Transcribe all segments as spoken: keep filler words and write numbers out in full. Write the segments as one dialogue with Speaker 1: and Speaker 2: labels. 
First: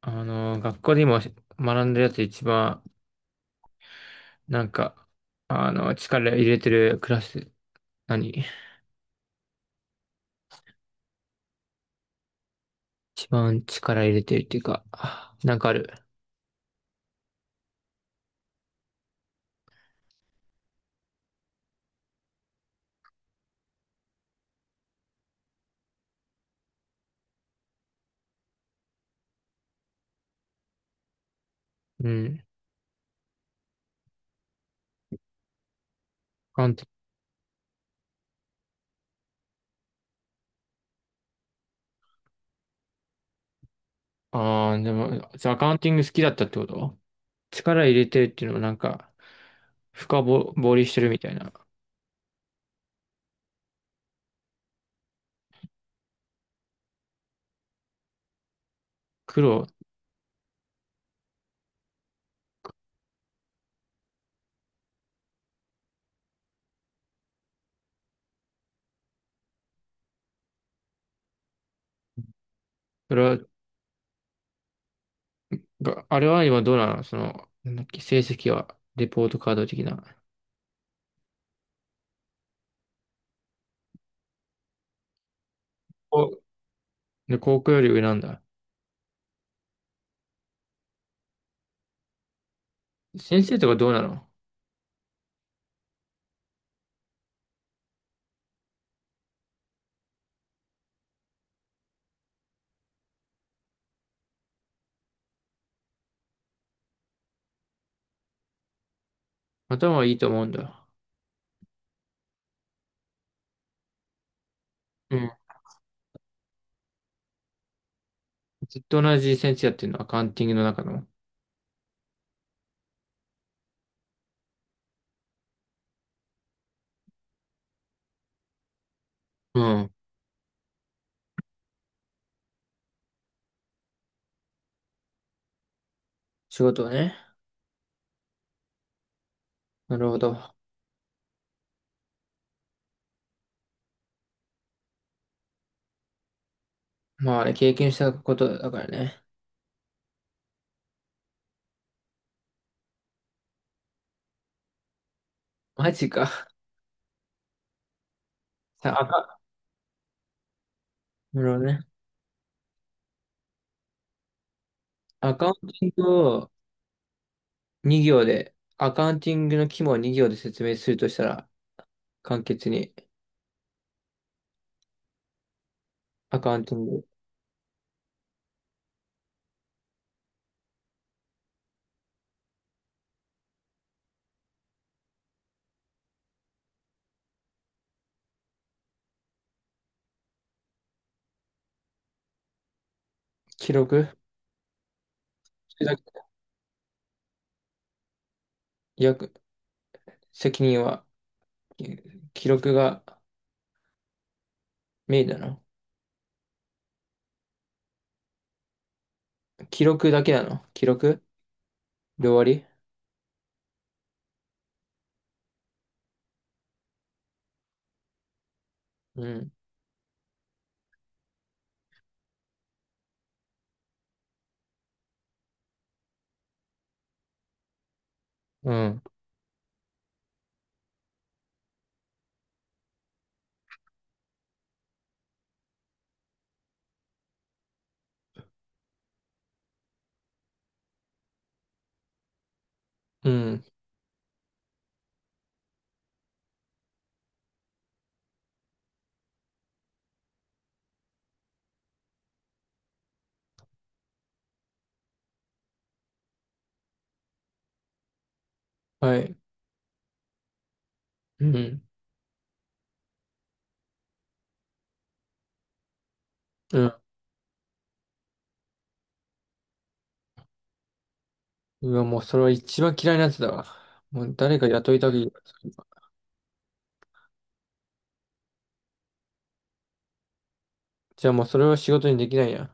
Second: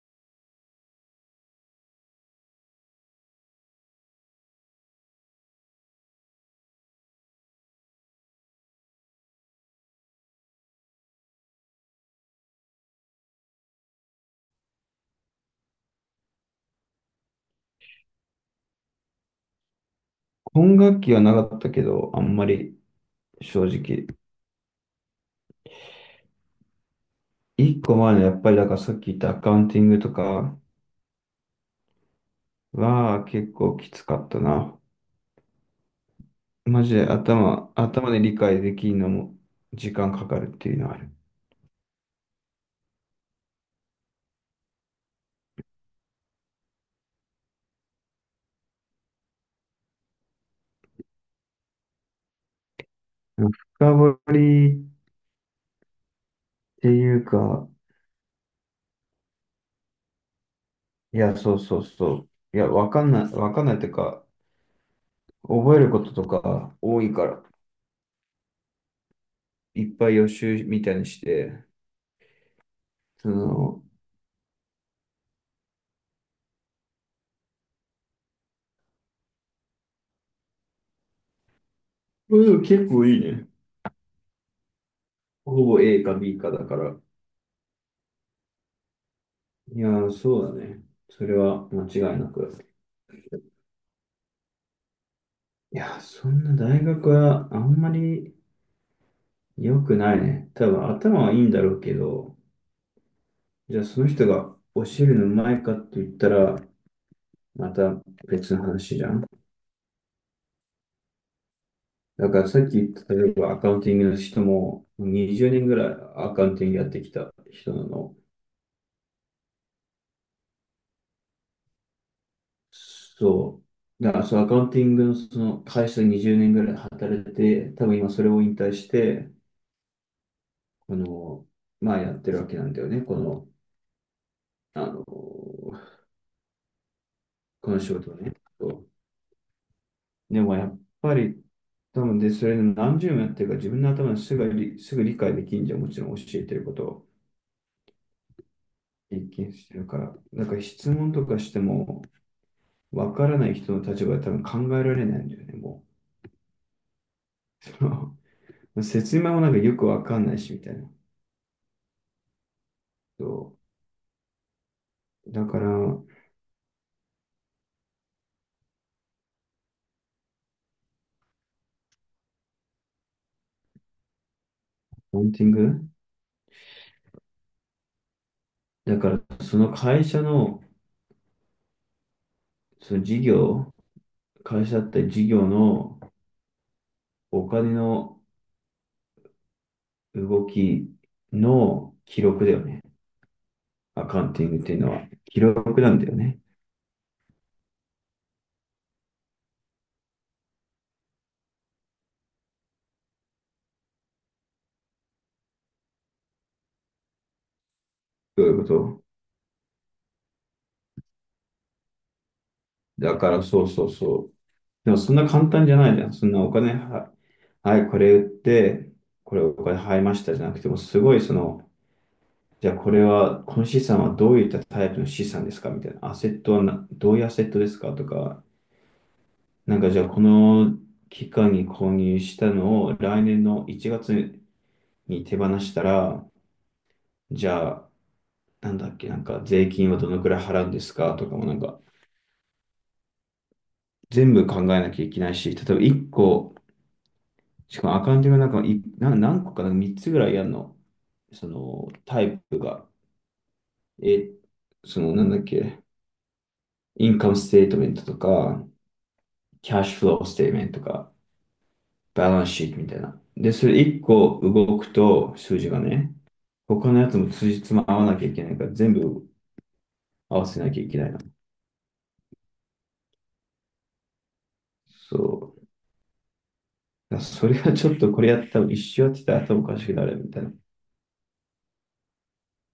Speaker 1: あの、学校で今学んでるやつ一番、なんか、あの、力入れてるクラス、何一番力入れてるっていうか、なんかある？
Speaker 2: 本楽器はなかったけど、あんまり正直。一個前のやっぱりだからさっき言ったアカウンティングとか
Speaker 1: うん。
Speaker 2: は結構きつかったな。
Speaker 1: アカウン
Speaker 2: マ
Speaker 1: ト。
Speaker 2: ジで頭、頭で理解できるのも時間かかるっていうのはある。
Speaker 1: ああ、でも、じゃあアカウンティング好きだったってこと？力入れてるっていうのもなんか、深ぼ掘りしてるみたいな。
Speaker 2: 深掘りっていうか、
Speaker 1: 苦労、
Speaker 2: いや、そうそうそう。いや、わかんない、わかんないっていうか、覚えることとか多いから、いっぱい予習みたいにして、
Speaker 1: それ
Speaker 2: そ
Speaker 1: は、
Speaker 2: の、
Speaker 1: があれは今どうなの、その、なんだっけ、成績は。レポートカード的な。
Speaker 2: うん結構いいね。ほぼ A か
Speaker 1: お、
Speaker 2: ビー かだから。
Speaker 1: で、高校より上なんだ。
Speaker 2: いやー、そうだね。それは間違いなく。
Speaker 1: 先生とかどうなの？
Speaker 2: いやー、そんな大学はあんまり良くないね。多分頭はいいんだろうけど、じゃあその人が教えるのうまいかって言ったら、また別の話じゃん。
Speaker 1: 頭はいいと思うんだ。
Speaker 2: だからさっき言った例えばアカウンティングの人も
Speaker 1: うん。
Speaker 2: にじゅうねんぐらいアカウンティングやってきた人なの。
Speaker 1: ずっと同じ先生やってるの、アカウンティングの中の？
Speaker 2: そう。だからそう、アカウンティングのその会社でにじゅうねんぐらい働いて、多分今それを引退して、
Speaker 1: うん。
Speaker 2: この、まあやってるわけなんだよね、この、あの、こ
Speaker 1: 仕事をね。
Speaker 2: の仕事をね。
Speaker 1: なるほど。
Speaker 2: でもやっぱり、多分で、それで何十年やってるか自分の頭ですぐ理、すぐ理解できんじゃん、もちろん教えてることを
Speaker 1: まあね、経験したことだからね。
Speaker 2: 一見してるから。だから質問とかしても、わからない人の立場で多分考えられないんだよね、も
Speaker 1: マジか。
Speaker 2: う。
Speaker 1: さあ、
Speaker 2: 説明
Speaker 1: か、
Speaker 2: もなんかよくわかんないし、みたいな。
Speaker 1: なるほどね。
Speaker 2: そう。
Speaker 1: ア
Speaker 2: だ
Speaker 1: カウン
Speaker 2: から、
Speaker 1: ティングをに行で、アカウンティングの規模をに行で説明するとしたら、簡潔に。
Speaker 2: ポンティング
Speaker 1: アカウンティング、
Speaker 2: だから、その会社の、その事業、会社って事業のお金の動きの記録だよね。
Speaker 1: 記
Speaker 2: ア
Speaker 1: 録。
Speaker 2: カウンティングっていうのは。記録なんだよね。
Speaker 1: 約、責任は、記録がメインなの？
Speaker 2: どういうこと
Speaker 1: 記録だけなの、記録で終わり？
Speaker 2: だからそうそうそう。でもそんな簡単じゃないじゃん。そんなお金は、はい、これ売って、
Speaker 1: う
Speaker 2: これ
Speaker 1: ん。
Speaker 2: お金入りましたじゃなくても、すごいその、じゃあこれは、この資産はどういったタイプの資産ですかみたいな。アセットはな、どういうアセットですかとか、
Speaker 1: うん。
Speaker 2: なんかじゃあこの期間に購入したのを来年のいちがつに手放したら、じゃあなんだっけ、なんか税金はどのくらい払うんですかとかもなんか
Speaker 1: うん。
Speaker 2: 全部考えなきゃいけないし、例えばいっこ、しかもアカウントがなんかいな何個かなみっつぐらいやるの、そのタイプが、え、そのなんだっけ、インカムステートメントとか、
Speaker 1: はい。
Speaker 2: キャッシュフローステートメントとか、
Speaker 1: うん。
Speaker 2: バランスシートみたいな。で、それいっこ動くと数字がね、
Speaker 1: う
Speaker 2: 他
Speaker 1: ん。
Speaker 2: のやつもつじつま合わなきゃいけないから、全部合わせなきゃいけないの。
Speaker 1: うわ、もうそれは一番嫌いなやつだわ。もう誰か雇いた
Speaker 2: そ
Speaker 1: く。
Speaker 2: う。あそれはちょっとこれやったら一周やってたら頭おかしくなるみたいな。
Speaker 1: じゃあもうそれは仕事にできないや。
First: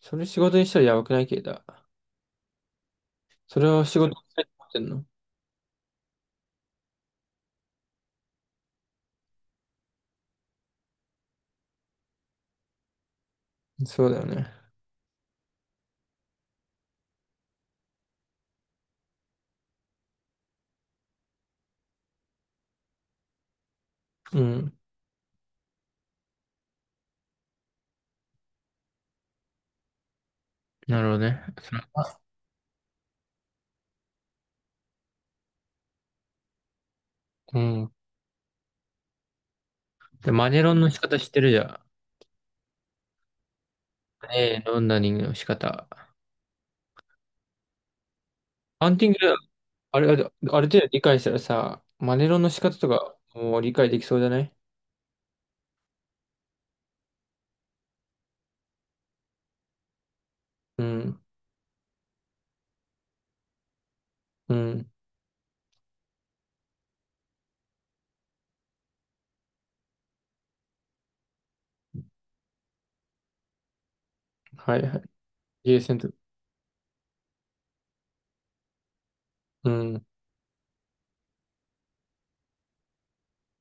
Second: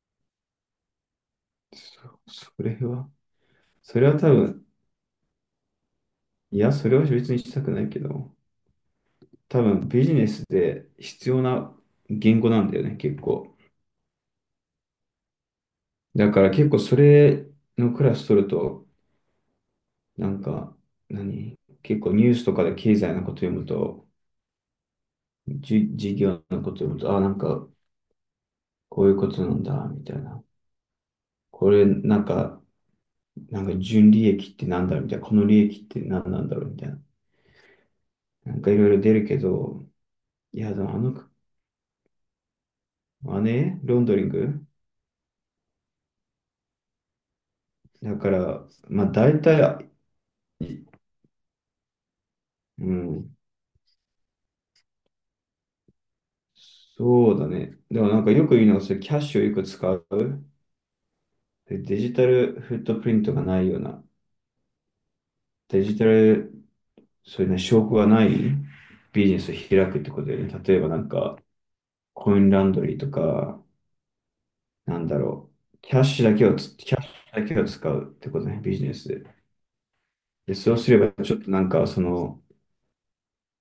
Speaker 1: それ仕事にしたらやばくないけど。
Speaker 2: そ、それは、
Speaker 1: それを仕
Speaker 2: そ
Speaker 1: 事
Speaker 2: れ
Speaker 1: に
Speaker 2: は多
Speaker 1: したいと思
Speaker 2: 分、
Speaker 1: ってんの？
Speaker 2: いや、それは別にしたくないけど、多分ビジネスで必要な言語なんだよね、結構。
Speaker 1: そうだよね。
Speaker 2: だから結構それのクラス取ると、なんか、何結構ニュースとかで経済のこと読むと、
Speaker 1: うん。
Speaker 2: じ、事業のこと読むと、あ、なんか、こういうことなんだ、みたいな。
Speaker 1: なるほどね。
Speaker 2: こ
Speaker 1: そ
Speaker 2: れ、なんか、なんか純利益ってなんだ、みたいな。この利益って何なんだろう、みたいな。
Speaker 1: う。ん。
Speaker 2: なんかいろいろ出るけど、
Speaker 1: で、マ
Speaker 2: い
Speaker 1: ネ
Speaker 2: や、
Speaker 1: ロ
Speaker 2: で
Speaker 1: ンの
Speaker 2: もあ
Speaker 1: 仕
Speaker 2: の、
Speaker 1: 方知ってるじゃ
Speaker 2: あれロンドリン
Speaker 1: ん。ええ、
Speaker 2: グ
Speaker 1: ロンダリングの仕方。
Speaker 2: だから、
Speaker 1: ハン
Speaker 2: ま
Speaker 1: テ
Speaker 2: あ
Speaker 1: ィング、
Speaker 2: 大体、
Speaker 1: あれ、あれ、ある
Speaker 2: い
Speaker 1: 程度理解したらさ、マネロンの仕方
Speaker 2: う
Speaker 1: とか
Speaker 2: ん、
Speaker 1: もう理解できそうじゃない？
Speaker 2: そうだね。でもなんかよく言うのが、それキャッシュをよく使う。
Speaker 1: うん。
Speaker 2: でデジタルフットプリントがないような、
Speaker 1: うん。
Speaker 2: デジタル、そういうね、証拠がないビジネスを開くってことで、ね、例えばなんか、コインランドリーとか、
Speaker 1: はいは
Speaker 2: な
Speaker 1: い。
Speaker 2: んだろ
Speaker 1: ゲ
Speaker 2: う、
Speaker 1: ー
Speaker 2: キ
Speaker 1: セン
Speaker 2: ャッ
Speaker 1: ト。
Speaker 2: シュだけをつ、キャッシュだけを使うってことね、ビジネスで。
Speaker 1: うん。
Speaker 2: で、そうすれば、ちょっとなんか、その、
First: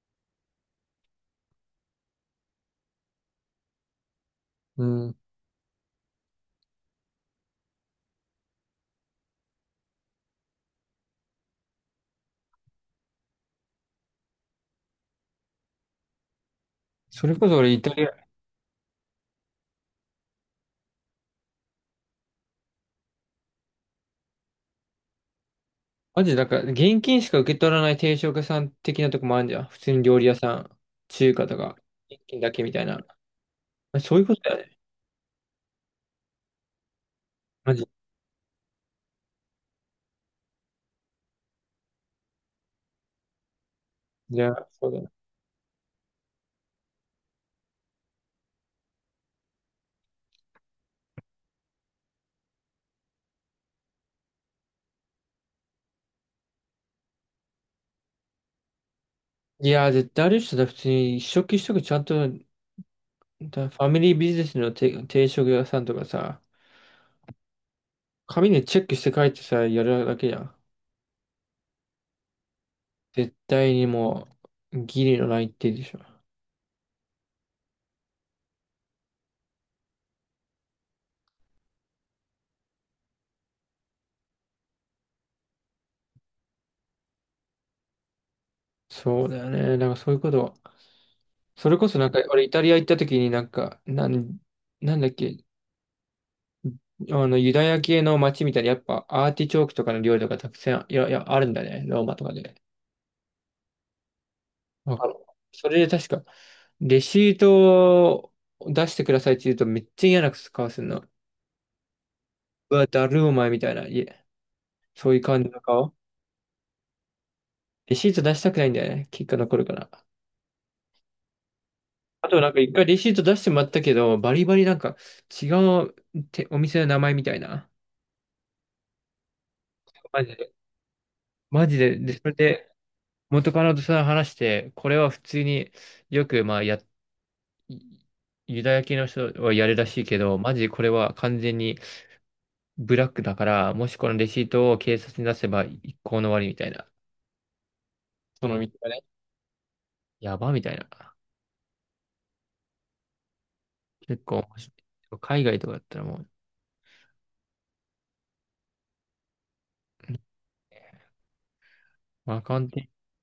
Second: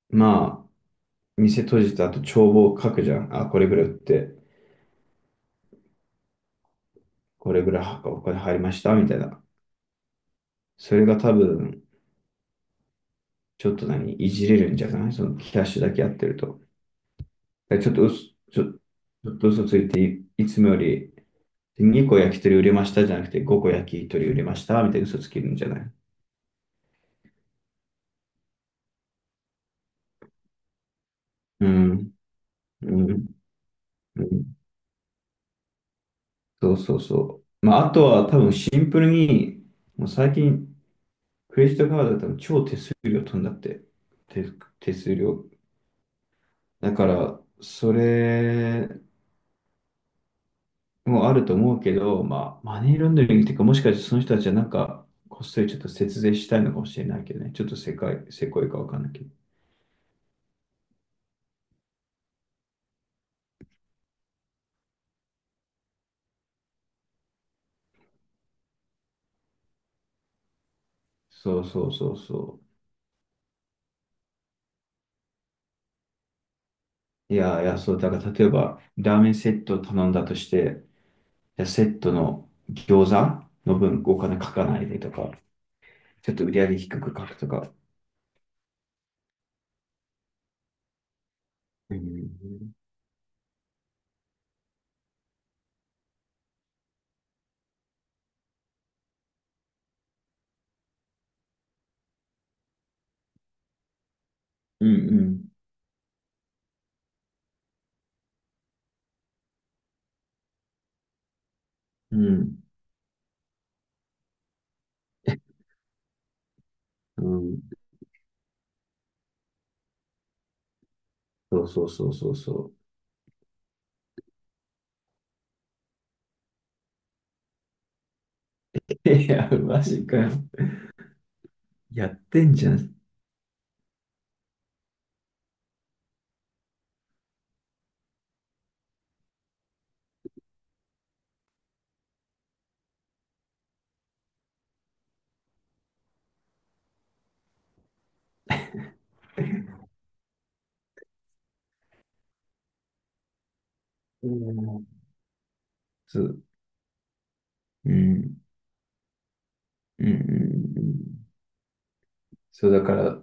Speaker 2: まあ、店閉じた後帳簿を書くじゃん。あ、これぐらい売って、
Speaker 1: うん。
Speaker 2: これぐらいはお金入りました、みたいな。それが多分、ちょっと何、いじれるんじゃないそのキャッシュだけやってると。
Speaker 1: それこそ俺イ
Speaker 2: ちょ
Speaker 1: タ
Speaker 2: っと
Speaker 1: リ
Speaker 2: 嘘、
Speaker 1: ア。
Speaker 2: ちょ、ちょっと嘘ついてい、いつもよりにこ焼き鳥売れましたじゃなくてごこ焼き鳥売れました、みたいな嘘つけるんじゃない
Speaker 1: マジで、だから、現金しか受け取らない定食屋さん的なとこもあるじゃん。普通に料理屋さん、中華と
Speaker 2: う
Speaker 1: か、
Speaker 2: ん、
Speaker 1: 現金だけみたい
Speaker 2: う
Speaker 1: な。ま
Speaker 2: ん、
Speaker 1: あそうい
Speaker 2: う
Speaker 1: うことだ
Speaker 2: ん。
Speaker 1: よね。
Speaker 2: そうそうそう。
Speaker 1: マ
Speaker 2: ま
Speaker 1: ジ。
Speaker 2: あ、あとは多分シンプルに、もう最近、クレジットカードだったら超手数料飛んだって。
Speaker 1: い
Speaker 2: 手、
Speaker 1: や、そう
Speaker 2: 手
Speaker 1: だな。
Speaker 2: 数料だから、それもあると思うけど、まあ、マネーロンダリングっていうか、もしかしてその人たちはなんか、こっそりちょっと節税したいのかもしれないけどね。ちょっとせかい、せこいかわかんないけど。
Speaker 1: いや、絶対ある人だ。普通に一食一食ちゃんと、だファミリービジネスの定定食屋さんとかさ、紙でチェックして書いてさ、やるだけじゃん。
Speaker 2: そうそうそうそ
Speaker 1: 絶対にもう、ギリのないってでしょ。
Speaker 2: う。いや、いや、そう、だから例えば、ラーメンセットを頼んだとして、じゃセットの餃子の分お金書かないでとか、ちょっと売り上げ低く書くとか。
Speaker 1: そうだよね。なんかそういうこと。それこ
Speaker 2: う
Speaker 1: そなんか、俺イタリ
Speaker 2: ん、
Speaker 1: ア行った時になんか、なん、なんだっけ、あの、ユダヤ系の街みたいに、やっぱアーティチョークとかの料理とかたくさん、いや、いや、あるんだね、ローマとかで。
Speaker 2: う
Speaker 1: わかる。
Speaker 2: ん、
Speaker 1: それで確か、レシートを出してくださいって言うとめっちゃ嫌な顔するの。
Speaker 2: うん、
Speaker 1: うわ、だるお前みたいな、いえ、そういう感じの顔。
Speaker 2: うん。
Speaker 1: レシート出したくないんだよね。結果残るから。
Speaker 2: そうそうそう
Speaker 1: あ
Speaker 2: そう
Speaker 1: となんか
Speaker 2: そ
Speaker 1: 一回レシート出してもらったけど、バリバリなんか違うてお店の名前みたいな。
Speaker 2: う。いや、マジか
Speaker 1: マ
Speaker 2: よ。
Speaker 1: ジで。マジで。
Speaker 2: や
Speaker 1: で、
Speaker 2: っ
Speaker 1: それ
Speaker 2: てんじ
Speaker 1: で
Speaker 2: ゃん。
Speaker 1: 元カノとさ、話して、これは普通によくまあやいユダヤ系の人はやるらしいけど、マジこれは完全にブラックだから、もしこのレシートを警察に出せば一行の終わりみたいな。その道がね、
Speaker 2: う
Speaker 1: やばみたいな。結構面白
Speaker 2: ん
Speaker 1: い、海外とかだったらも
Speaker 2: そ
Speaker 1: う。
Speaker 2: う、うん、うん、う
Speaker 1: うん。
Speaker 2: ん、うん
Speaker 1: まあ、カウン
Speaker 2: そう、だ
Speaker 1: テ
Speaker 2: から、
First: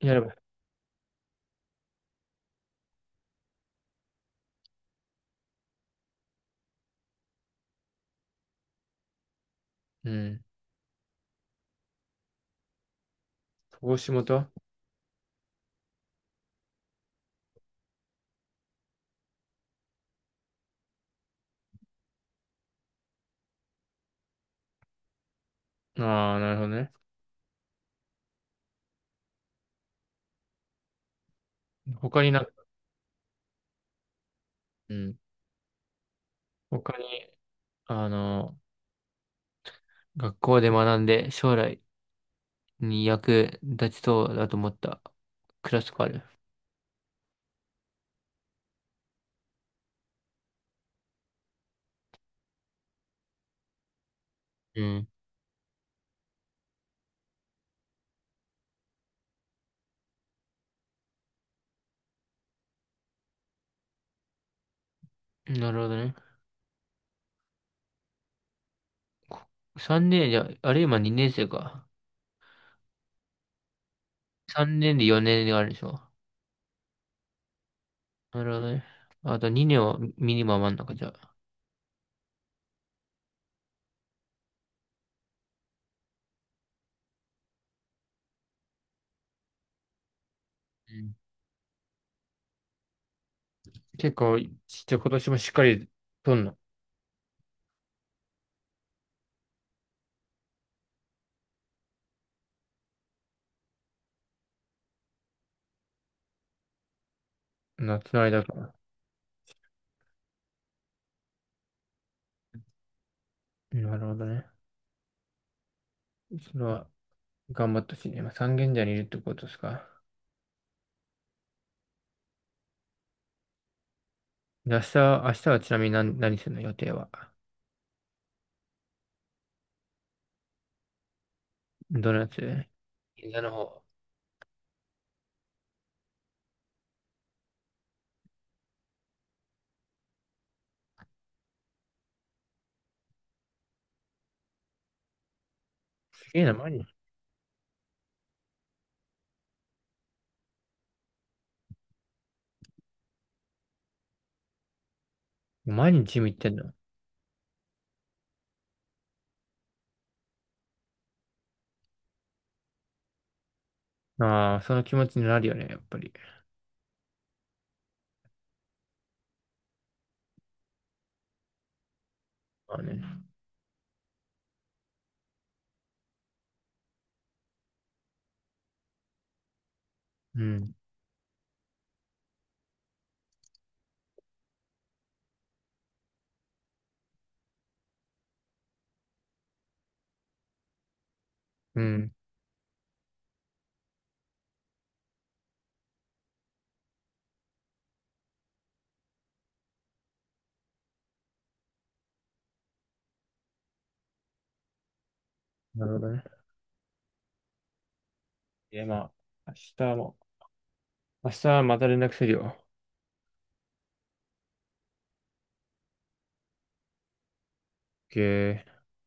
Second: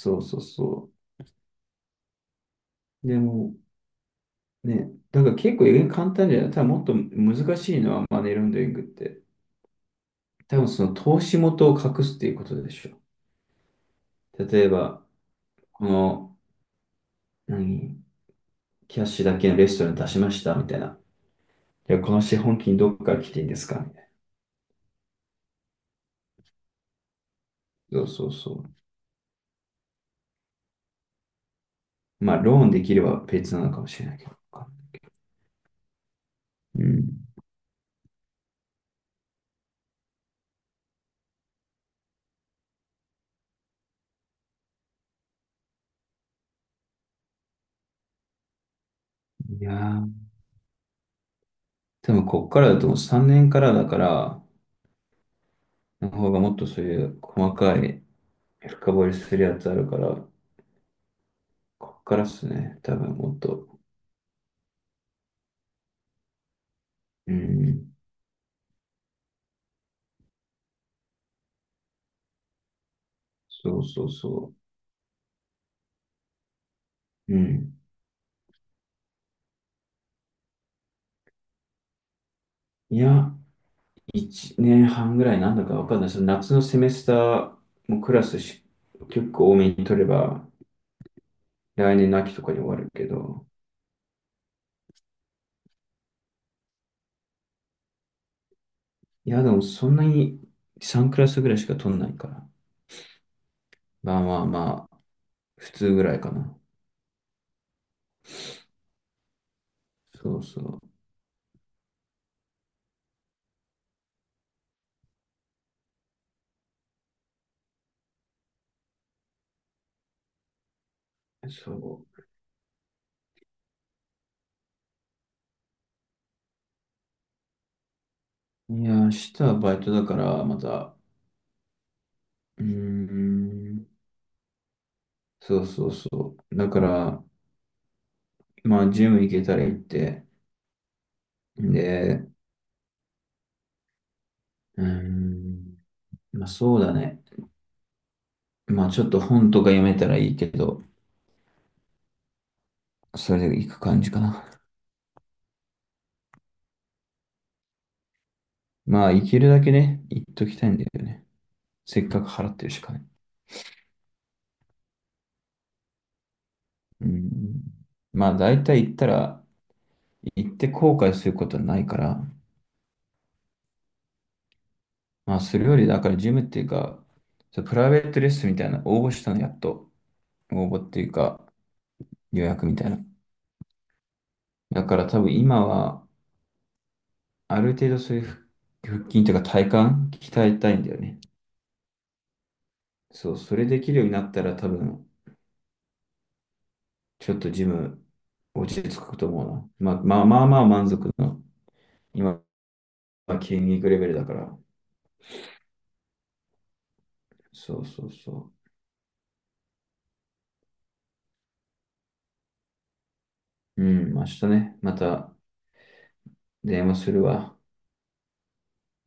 Speaker 1: やれ
Speaker 2: う
Speaker 1: ば。
Speaker 2: そうそう。でも、ね、だから結構簡単じゃない。ただもっと難しいのはマネーロンダリングって。
Speaker 1: うん。
Speaker 2: 多分その投資元を隠すっていうことでしょ。
Speaker 1: 投資元。あ
Speaker 2: 例えば、この、何、キャッシュだけのレストラン出しましたみたいな。いや、この資本金どっから来ていいんですかみたい
Speaker 1: あー、なるほどね。
Speaker 2: な。そうそうそ
Speaker 1: 他
Speaker 2: う。
Speaker 1: に
Speaker 2: まあ、
Speaker 1: なんか。
Speaker 2: ローンできれば別なのかもしれないけど。
Speaker 1: うん。
Speaker 2: う
Speaker 1: 他に、
Speaker 2: ん。
Speaker 1: あの、学校で学んで将来に役立ちそうだと思ったクラスとかある？
Speaker 2: いやー、多分こっからだともうさんねんからだから、
Speaker 1: うん。
Speaker 2: の方がもっとそういう細かい深掘りするやつあるから、こっからっすね。多分もっと。
Speaker 1: なるほどね。
Speaker 2: うん。
Speaker 1: さんねんじゃ、あれ今にねん生か。
Speaker 2: そうそうそ
Speaker 1: さんねんでよねんがあるでしょ。
Speaker 2: う。うん。
Speaker 1: なるほどね。あとにねんはミニマムあんのか、じゃあ。
Speaker 2: いや、いちねんはんぐらいなんだかわかんない。その夏のセメスターもクラスし、結構多めに取れば、
Speaker 1: うん。
Speaker 2: 来年の秋とかに終わるけど。
Speaker 1: 結構、ちっちゃい今年もしっかりとんの？
Speaker 2: いや、でもそんなにさんクラスぐらいしか取んないから。まあまあまあ、普通ぐらいかな。
Speaker 1: 夏の間から。
Speaker 2: そうそ
Speaker 1: なるほどね。それは、頑張ってほしいね。今、三軒茶屋にいるってことですか？
Speaker 2: う。そ
Speaker 1: で明日、明日はちなみに何、何するの、予定は？
Speaker 2: う。いや、明日はバイトだから、また。
Speaker 1: どのやつ？
Speaker 2: うー
Speaker 1: 銀座の方？
Speaker 2: ん。そうそうそう。だから、まあ、ジム行けたら行って、で、うーん。
Speaker 1: すげえ
Speaker 2: まあ、
Speaker 1: な、毎
Speaker 2: そう
Speaker 1: 日。
Speaker 2: だね。まあ、ちょっと本とか読めたらいいけど、それで行く感じかな。
Speaker 1: 毎日ジム行ってんの？
Speaker 2: まあ、行けるだけね、行っときたいんだよね。せっかく払ってるしかね。
Speaker 1: ああ、その気持ちになるよね、やっぱり。
Speaker 2: うん。まあ、大体行ったら、行って後悔することはないから、
Speaker 1: まあね。
Speaker 2: まあ、それより、だから、ジムっていうか、そうプライベートレッスンみたいな、応募したの、やっと。
Speaker 1: う
Speaker 2: 応
Speaker 1: ん。
Speaker 2: 募っていうか、予約みたいな。だから多分今は、ある程度そういう腹腹筋というか体幹鍛えたいんだよね。
Speaker 1: うん。
Speaker 2: そう、それできるようになったら多分、ちょっとジム落ち着くと思うな。まあ、まあまあまあ満足の、今は筋肉レベルだから。
Speaker 1: なるほどね。
Speaker 2: そうそうそ
Speaker 1: え、まあ、明日も、明日はまた連絡するよ。
Speaker 2: う。うん、明日ね、また電話するわ。
Speaker 1: オーケー。